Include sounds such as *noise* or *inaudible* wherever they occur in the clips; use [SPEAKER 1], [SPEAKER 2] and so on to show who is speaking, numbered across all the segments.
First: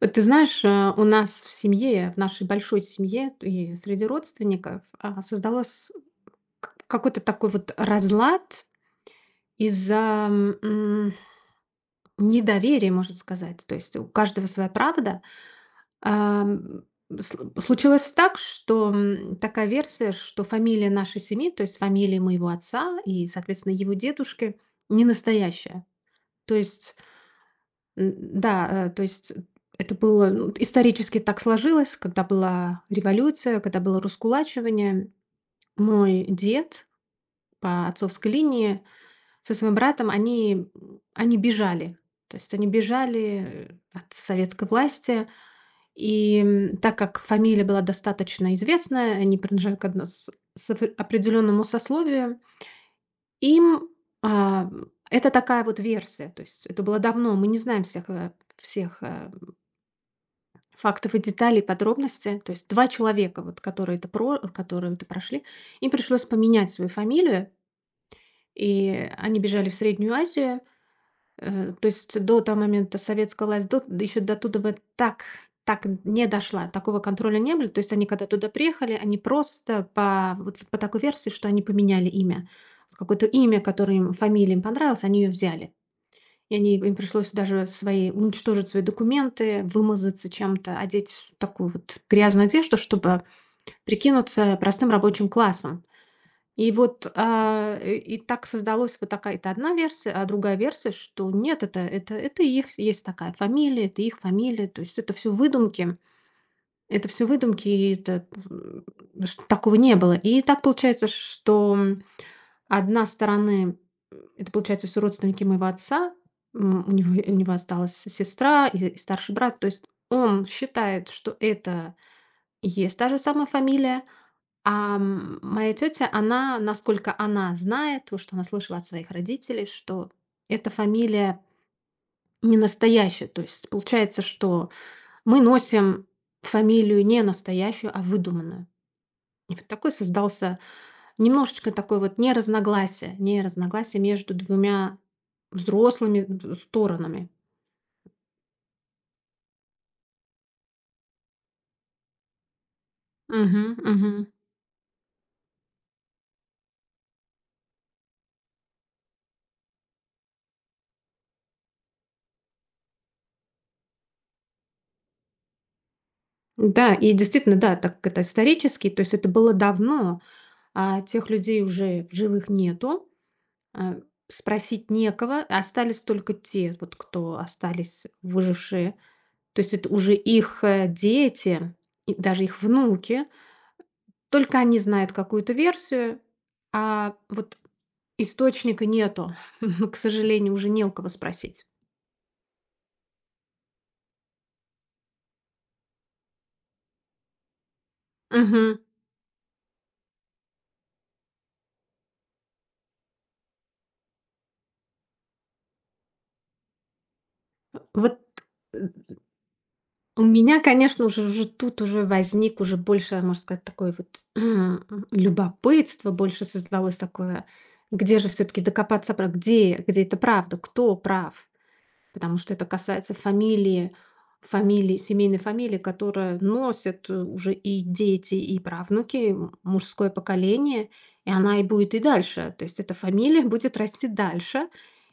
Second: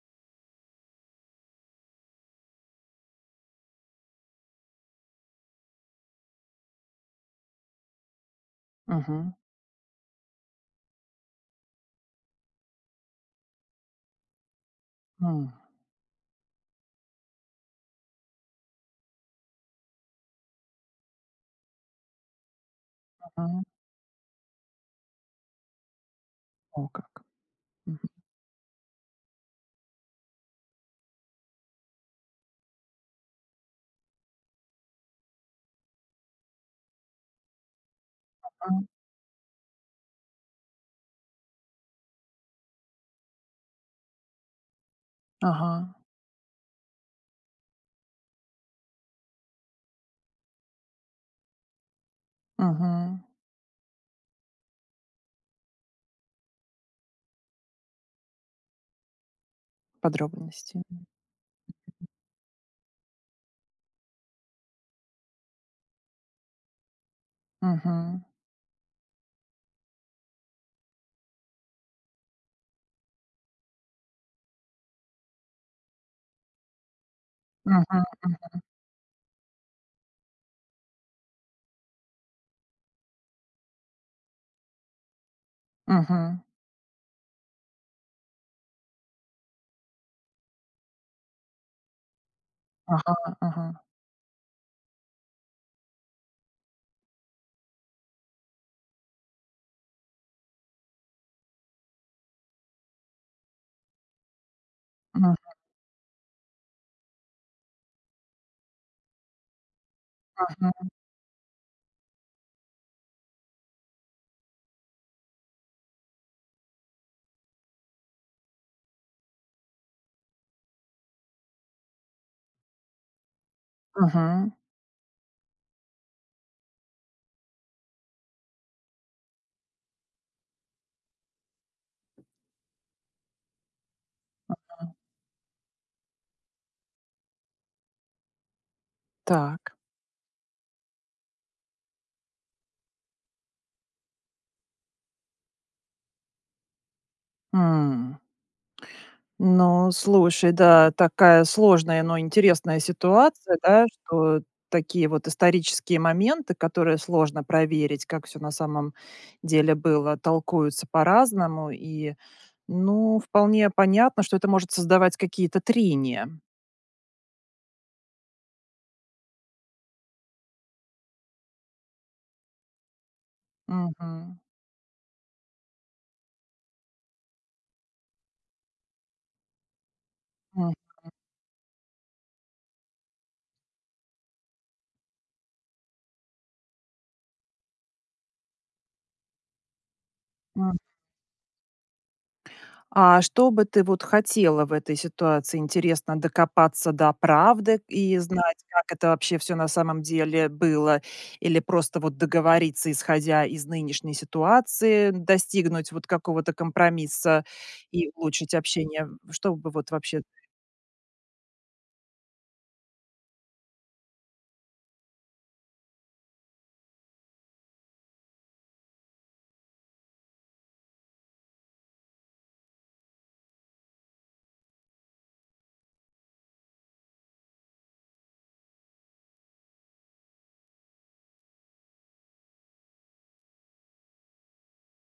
[SPEAKER 1] Вот ты знаешь, у нас в семье, в нашей большой семье и среди родственников создалось какой-то такой вот разлад
[SPEAKER 2] Мгм.
[SPEAKER 1] из-за м, недоверия, можно сказать. То есть у каждого своя правда.
[SPEAKER 2] М,
[SPEAKER 1] Ам, Случилось так, что такая версия, что фамилия нашей семьи, то есть фамилия моего отца и,
[SPEAKER 2] мгм.
[SPEAKER 1] соответственно, его дедушки, не настоящая. То
[SPEAKER 2] О
[SPEAKER 1] есть
[SPEAKER 2] как. Мгм.
[SPEAKER 1] М, да, э, то есть это было, ну, исторически так сложилось, когда была революция, когда было раскулачивание. Мой дед по отцовской линии
[SPEAKER 2] М,
[SPEAKER 1] со своим братом, они бежали. То есть они бежали от советской власти.
[SPEAKER 2] ага.
[SPEAKER 1] Так как фамилия была достаточно известная, они принадлежали к одно с опре определенному сословию,
[SPEAKER 2] Мгм.
[SPEAKER 1] им, а, это такая вот версия. То есть это было давно, мы не знаем всех
[SPEAKER 2] Подробности.
[SPEAKER 1] фактов и деталей, подробности. То есть 2 человека, вот, которые это прошли, им пришлось поменять свою фамилию,
[SPEAKER 2] Мгм.
[SPEAKER 1] и они бежали в Среднюю Азию. То есть до того момента советская власть, до еще до туда бы так так не дошла, такого контроля не было. То
[SPEAKER 2] Мгм.
[SPEAKER 1] есть они когда туда
[SPEAKER 2] М.
[SPEAKER 1] приехали, они просто по вот по такой версии, что они поменяли имя. Вот какое-то имя, которое им фамилия им понравилась, они ее взяли.
[SPEAKER 2] Мгм.
[SPEAKER 1] И они им пришлось даже свои уничтожить свои документы, вымазаться чем-то, одеть с такую вот грязную одежду,
[SPEAKER 2] Ага,
[SPEAKER 1] чтобы
[SPEAKER 2] ага.
[SPEAKER 1] прикинуться простым рабочим классом. И вот, и так создалась вот такая, это одна версия, а другая версия, что нет, это их есть такая фамилия, это их фамилия, то есть это все
[SPEAKER 2] М,
[SPEAKER 1] выдумки. Это все выдумки, и что такого не было. И так
[SPEAKER 2] мгм.
[SPEAKER 1] получается, что одна стороны, это, получается, все родственники моего отца. У него осталась сестра и старший брат. То есть он считает, что это и есть та же самая фамилия.
[SPEAKER 2] Мгм.
[SPEAKER 1] Моя тетя, она, насколько она знает, то, что она слышала от своих родителей, что эта фамилия не настоящая. То есть получается, что
[SPEAKER 2] М.
[SPEAKER 1] мы носим фамилию не настоящую, а выдуманную. И вот
[SPEAKER 2] Так.
[SPEAKER 1] такой создался немножечко такое вот не разногласие между двумя взрослыми д сторонами.
[SPEAKER 2] М. Ну, слушай, да, такая сложная, но интересная ситуация,
[SPEAKER 1] Мгм,
[SPEAKER 2] да,
[SPEAKER 1] мгм.
[SPEAKER 2] что такие вот исторические моменты, которые сложно проверить, как все на самом деле было, толкуются по-разному. Ну, вполне понятно, что это может создавать какие-то трения.
[SPEAKER 1] Да, и действительно, да, так как это исторически, то есть это было давно, а тех людей уже в живых нету, а,
[SPEAKER 2] Мгм.
[SPEAKER 1] спросить некого, остались только те, вот кто остались выжившие. То есть это уже их,
[SPEAKER 2] М,
[SPEAKER 1] э, дети и даже их внуки. Только они знают какую-то версию, а вот источника нету. *laughs* К сожалению, уже
[SPEAKER 2] м.
[SPEAKER 1] не у кого спросить.
[SPEAKER 2] А что бы ты вот хотела в этой ситуации? Интересно докопаться до правды и знать,
[SPEAKER 1] Мгм.
[SPEAKER 2] как это вообще все на самом деле было, или просто вот договориться, исходя из нынешней ситуации, достигнуть вот какого-то компромисса и
[SPEAKER 1] Вот,
[SPEAKER 2] улучшить
[SPEAKER 1] э,
[SPEAKER 2] общение? Что бы вот
[SPEAKER 1] у
[SPEAKER 2] вообще.
[SPEAKER 1] меня, конечно, уже уже тут уже возник уже больше, можно сказать, такое вот, *clears throat* любопытство, больше создалось такое: где же все таки докопаться, про где это правда, кто прав? Потому что это касается фамилии, семейной фамилии, которая носят уже и дети, и правнуки, мужское поколение, и она и будет и дальше. То есть эта фамилия *laughs* будет расти дальше.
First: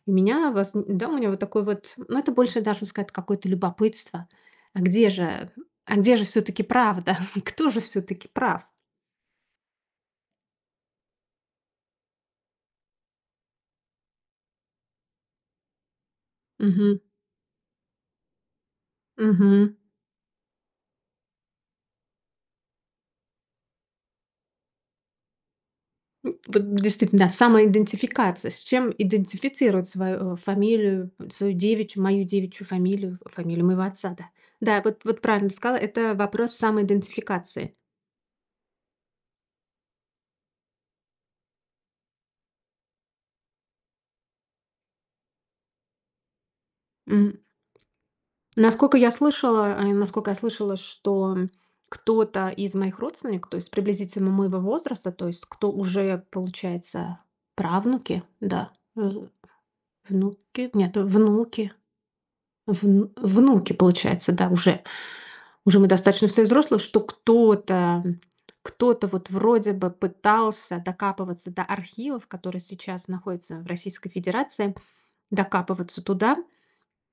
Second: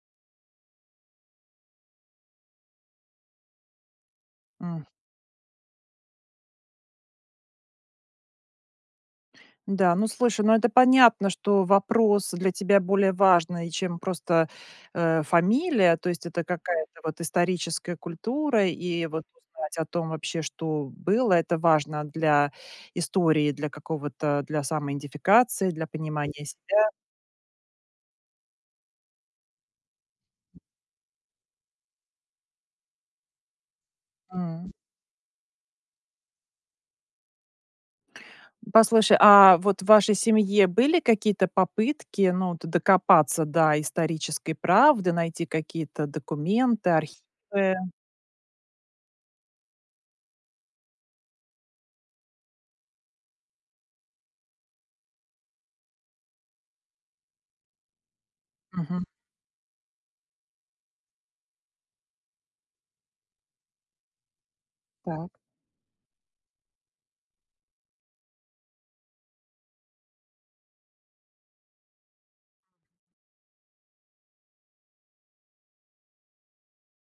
[SPEAKER 1] И меня, да, у меня вот такой вот, ну это больше даже сказать какое-то любопытство. А где же, а где же все-таки правда? *laughs* Кто же все-таки прав?
[SPEAKER 2] Да, ну слушай, ну это понятно, что вопрос для тебя более важный, чем просто фамилия, то есть это какая-то вот историческая культура, и вот
[SPEAKER 1] Угу.
[SPEAKER 2] узнать о том вообще, что было, это важно для истории, для какого-то, для самоидентификации, для понимания
[SPEAKER 1] Вот
[SPEAKER 2] себя.
[SPEAKER 1] действительно, самоидентификация. С чем идентифицировать свою девичью, мою девичью фамилию, фамилию моего отца, да.
[SPEAKER 2] М.
[SPEAKER 1] Да, вот, вот правильно ты сказала, это вопрос самоидентификации.
[SPEAKER 2] Послушай, а вот в вашей семье были какие-то попытки, ну, вот докопаться до исторической правды, найти какие-то документы,
[SPEAKER 1] М.
[SPEAKER 2] архивы?
[SPEAKER 1] Насколько я слышала, э, насколько я слышала, что кто-то из моих родственников, то есть приблизительно моего возраста, то есть кто уже, получается, правнуки, да,
[SPEAKER 2] Мгм.
[SPEAKER 1] внуки, нет, внуки, внуки, получается, да, уже
[SPEAKER 2] Так.
[SPEAKER 1] уже мы достаточно все взрослые, что кто-то вот вроде бы пытался докапываться до архивов, которые сейчас находятся в Российской Федерации, докапываться туда,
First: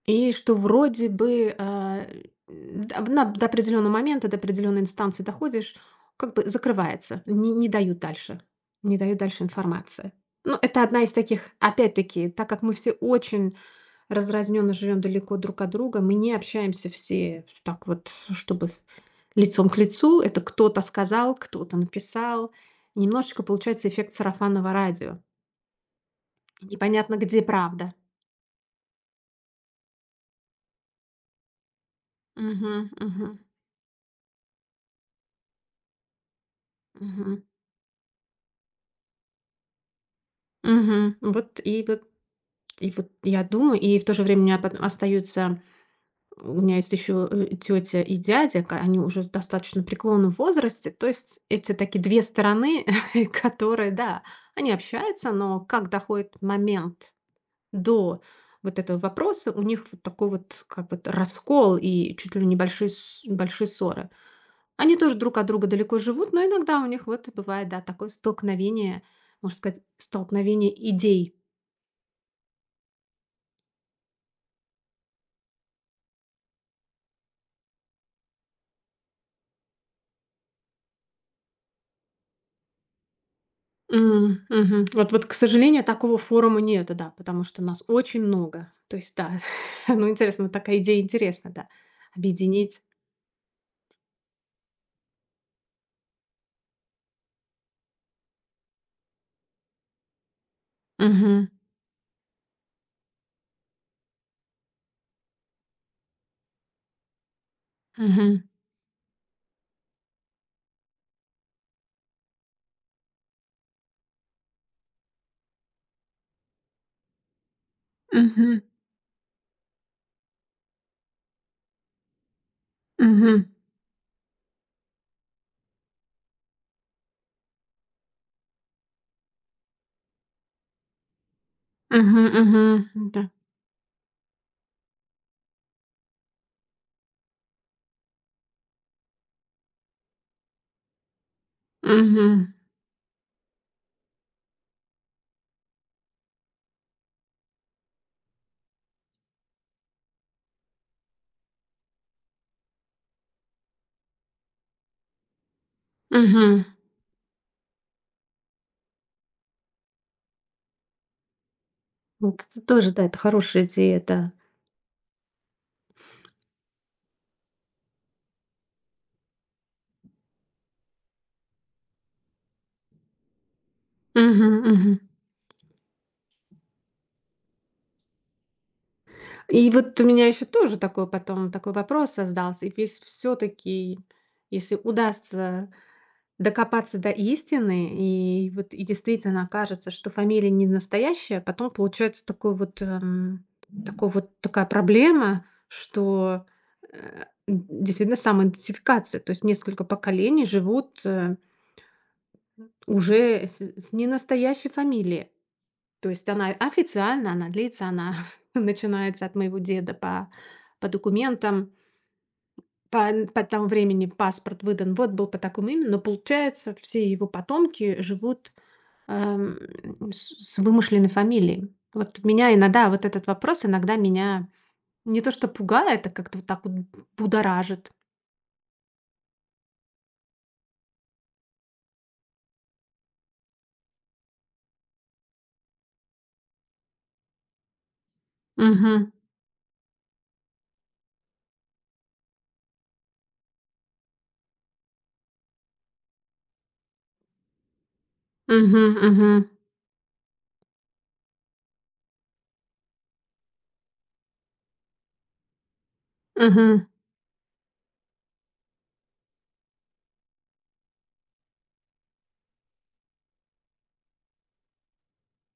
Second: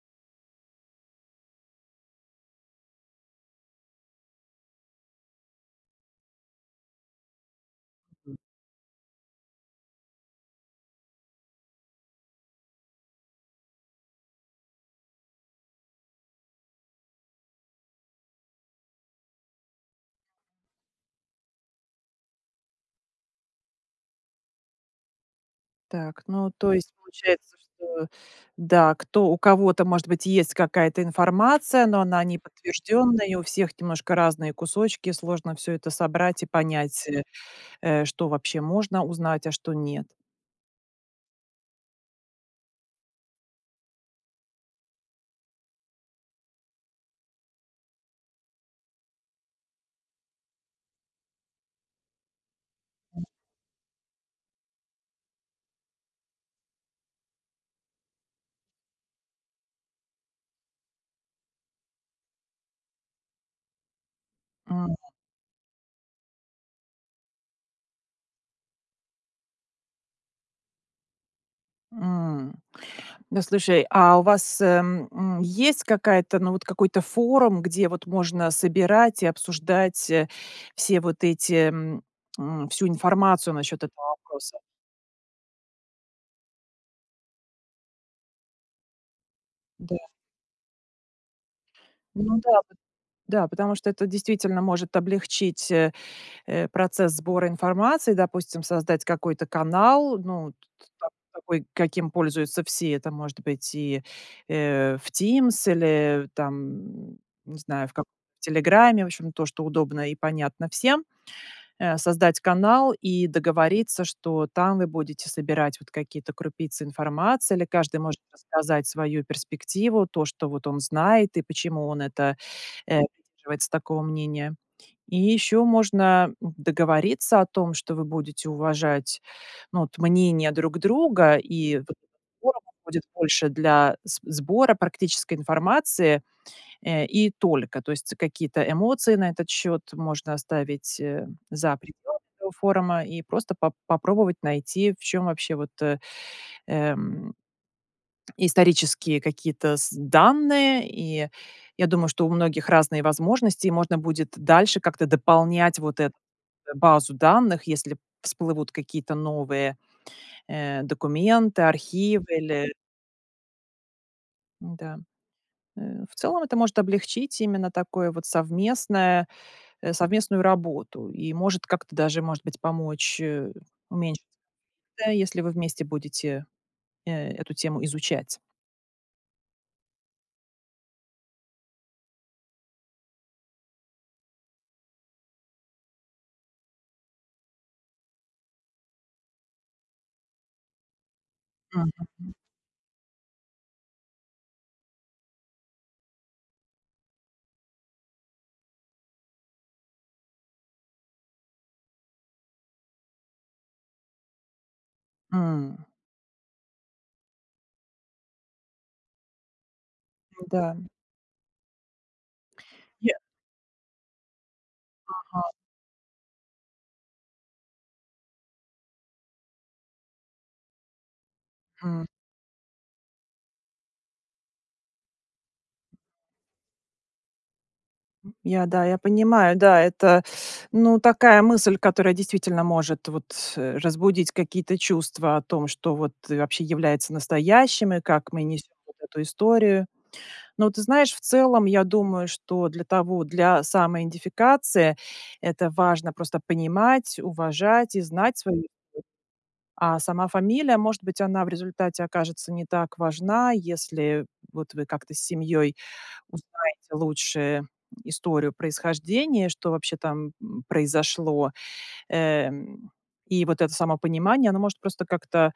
[SPEAKER 1] и что вроде бы, а, д на до определенного момента, до определенной инстанции доходишь, как бы закрывается, не дают дальше, не дают дальше информации. Ну, это одна из таких опять-таки, так как мы все очень разрозненно живем далеко друг от друга, мы не общаемся все так вот, чтобы лицом к лицу. Это кто-то сказал, кто-то написал. Немножечко получается эффект сарафанного радио.
[SPEAKER 2] Так, ну,
[SPEAKER 1] И
[SPEAKER 2] то есть
[SPEAKER 1] непонятно, где
[SPEAKER 2] получается,
[SPEAKER 1] правда.
[SPEAKER 2] что да, кто у кого-то, может быть, есть какая-то информация, но она не
[SPEAKER 1] Мгм,
[SPEAKER 2] подтвержденная,
[SPEAKER 1] мгм,
[SPEAKER 2] и у всех немножко разные кусочки, сложно все это собрать и понять,
[SPEAKER 1] мгм,
[SPEAKER 2] что вообще можно узнать, а что нет.
[SPEAKER 1] мгм. Вот и я думаю, и в то же время у меня остаются, у меня есть еще, тетя и дядя, ка они уже в достаточно преклонном возрасте. То есть эти такие 2 стороны, *laughs* которые, да, они общаются, но как доходит момент до вот этого вопроса, у них вот такой вот, как вот, раскол и чуть ли не большие ссоры.
[SPEAKER 2] М,
[SPEAKER 1] Они тоже друг от друга далеко живут, но иногда у них вот бывает, да, такое столкновение, можно сказать, столкновение идей.
[SPEAKER 2] м. Да, слушай, а у вас, есть какая-то, ну, вот какой-то форум, где вот можно собирать и обсуждать, все вот эти, всю информацию насчет этого вопроса?
[SPEAKER 1] Мгм. Вот вот, к сожалению, такого форума нету, да, потому что нас очень много. То есть, да, *laughs*
[SPEAKER 2] Да.
[SPEAKER 1] ну, интересно, вот такая идея интересна, да,
[SPEAKER 2] Ну да.
[SPEAKER 1] объединить.
[SPEAKER 2] Да, потому что это действительно может облегчить, процесс сбора информации, допустим, создать какой-то канал, ну, т та
[SPEAKER 1] Мгм,
[SPEAKER 2] такой, каким пользуются все. Это может быть и, в Teams или там, не знаю, в каком-то
[SPEAKER 1] мгм,
[SPEAKER 2] «Телеграме», в общем, то, что удобно и понятно всем, создать канал и договориться, что там вы будете собирать вот какие-то крупицы информации, или каждый может
[SPEAKER 1] мгм,
[SPEAKER 2] рассказать свою перспективу, то, что вот он знает и почему он это
[SPEAKER 1] мгм,
[SPEAKER 2] придерживается такого мнения. И еще можно договориться о том, что вы будете уважать, ну, вот, мнение друг друга, и вот этот
[SPEAKER 1] мгм,
[SPEAKER 2] форум
[SPEAKER 1] мгм,
[SPEAKER 2] будет
[SPEAKER 1] да,
[SPEAKER 2] больше для сбора практической информации. И только. То есть какие-то эмоции на этот счет можно оставить, за пределами
[SPEAKER 1] мгм,
[SPEAKER 2] этого форума и просто попробовать найти, в чем вообще вот, эм, исторические какие-то с данные. И я думаю, что у многих разные возможности, и можно будет дальше как-то дополнять вот эту
[SPEAKER 1] мгм.
[SPEAKER 2] базу данных, если всплывут какие-то новые, документы, архивы
[SPEAKER 1] Вот это
[SPEAKER 2] или.
[SPEAKER 1] тоже, да, это хорошая идея, да.
[SPEAKER 2] Да. В целом это может облегчить именно такое вот совместную работу и может как-то даже, может быть, помочь, уменьшить,
[SPEAKER 1] Мгм, мгм.
[SPEAKER 2] да, если вы вместе будете, эту тему изучать.
[SPEAKER 1] И вот у меня еще тоже такой потом такой вопрос создался. Весь все-таки, если удастся докопаться до истины, и вот и действительно окажется, что фамилия не настоящая. Потом
[SPEAKER 2] Мгм.
[SPEAKER 1] получается такой вот такая проблема, что, э, д действительно самоидентификация. То есть несколько поколений живут, уже с ненастоящей фамилией.
[SPEAKER 2] М,
[SPEAKER 1] То есть она официально, она длится, она *laughs* начинается от моего деда
[SPEAKER 2] да.
[SPEAKER 1] по документам,
[SPEAKER 2] Я
[SPEAKER 1] по тому времени паспорт выдан, вот был по
[SPEAKER 2] Ага,
[SPEAKER 1] такому имени, но получается все его потомки живут, Эм, с вымышленной фамилией.
[SPEAKER 2] м.
[SPEAKER 1] Вот меня иногда вот этот вопрос иногда меня не то что пугает, а как-то вот так вот будоражит.
[SPEAKER 2] Я, да, я понимаю, да, это, ну, такая мысль, которая действительно может вот, разбудить какие-то чувства о том, что вот, вообще является настоящим и как мы несем вот
[SPEAKER 1] Мгм.
[SPEAKER 2] эту историю. Но ты знаешь, в целом, я думаю, что для самоидентификации это важно просто понимать, уважать и знать свою.
[SPEAKER 1] Мгм. Мгм.
[SPEAKER 2] А сама фамилия, может быть, она в результате окажется не так важна, если вот вы как-то с семьей
[SPEAKER 1] Мгм.
[SPEAKER 2] узнаете лучше историю происхождения, что вообще там, произошло. Эм, и вот это самопонимание, оно может просто как-то,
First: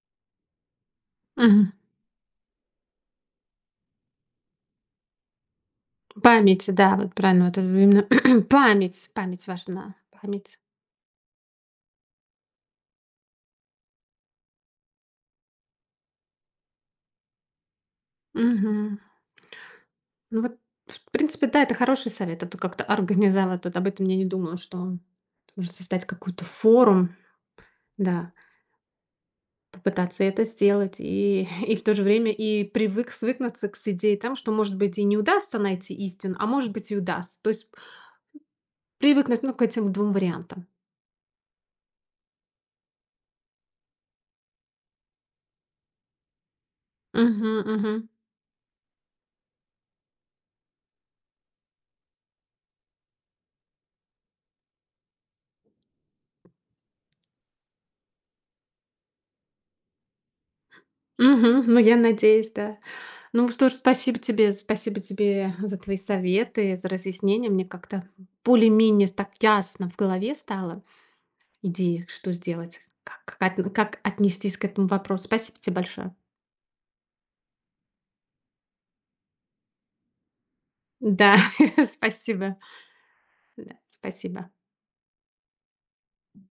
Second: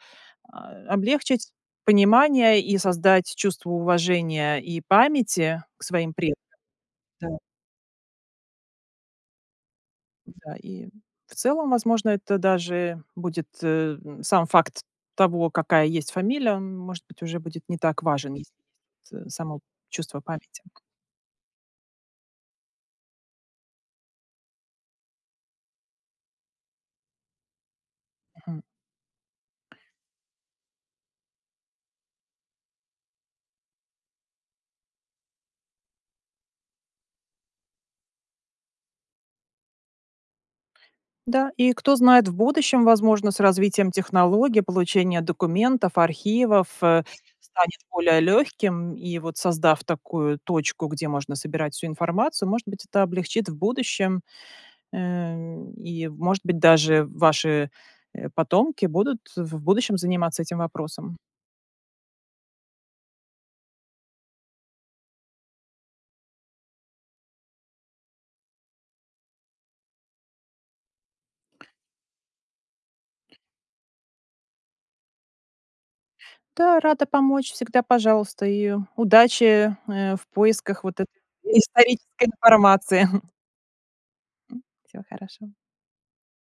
[SPEAKER 2] облегчить
[SPEAKER 1] Мгм.
[SPEAKER 2] понимание и создать чувство уважения и памяти к своим предкам.
[SPEAKER 1] Память, да, вот
[SPEAKER 2] Да,
[SPEAKER 1] правильно, вот именно *clears throat* память, память важна,
[SPEAKER 2] да.
[SPEAKER 1] память.
[SPEAKER 2] И в целом, возможно, это даже будет, сам факт того, какая есть фамилия, он, может быть, уже будет не так важен, если
[SPEAKER 1] Мгм.
[SPEAKER 2] есть, само чувство
[SPEAKER 1] Ну вот,
[SPEAKER 2] памяти.
[SPEAKER 1] в принципе, да, это хороший совет, а то как-то организовать, вот об этом я не думала, что можно создать какой-то форум, да.
[SPEAKER 2] Мгм.
[SPEAKER 1] Попытаться это сделать и *laughs* и в то же время и привык свыкнуться к с идее там, что, может быть, и не удастся найти истину, а может быть, и удастся. То есть привыкнуть, ну, к этим двум вариантам.
[SPEAKER 2] Да, и кто знает, в будущем, возможно, с развитием технологий получение документов, архивов,
[SPEAKER 1] Мгм,
[SPEAKER 2] станет
[SPEAKER 1] мгм.
[SPEAKER 2] более легким. И вот создав такую точку, где можно собирать всю информацию, может быть, это облегчит в будущем. И, может быть, даже ваши, потомки будут в будущем заниматься этим вопросом.
[SPEAKER 1] Мгм. Ну, я надеюсь, да. Ну что ж, спасибо тебе за твои советы, за разъяснения. Мне как-то более-менее так ясно в голове стало идея, что сделать, как отнестись к этому вопросу. Спасибо тебе большое.
[SPEAKER 2] Да, рада помочь, всегда пожалуйста, и удачи, в поисках вот этой
[SPEAKER 1] Да, *laughs*
[SPEAKER 2] исторической
[SPEAKER 1] спасибо.
[SPEAKER 2] информации.
[SPEAKER 1] Да, спасибо.
[SPEAKER 2] *laughs* Всего хорошего.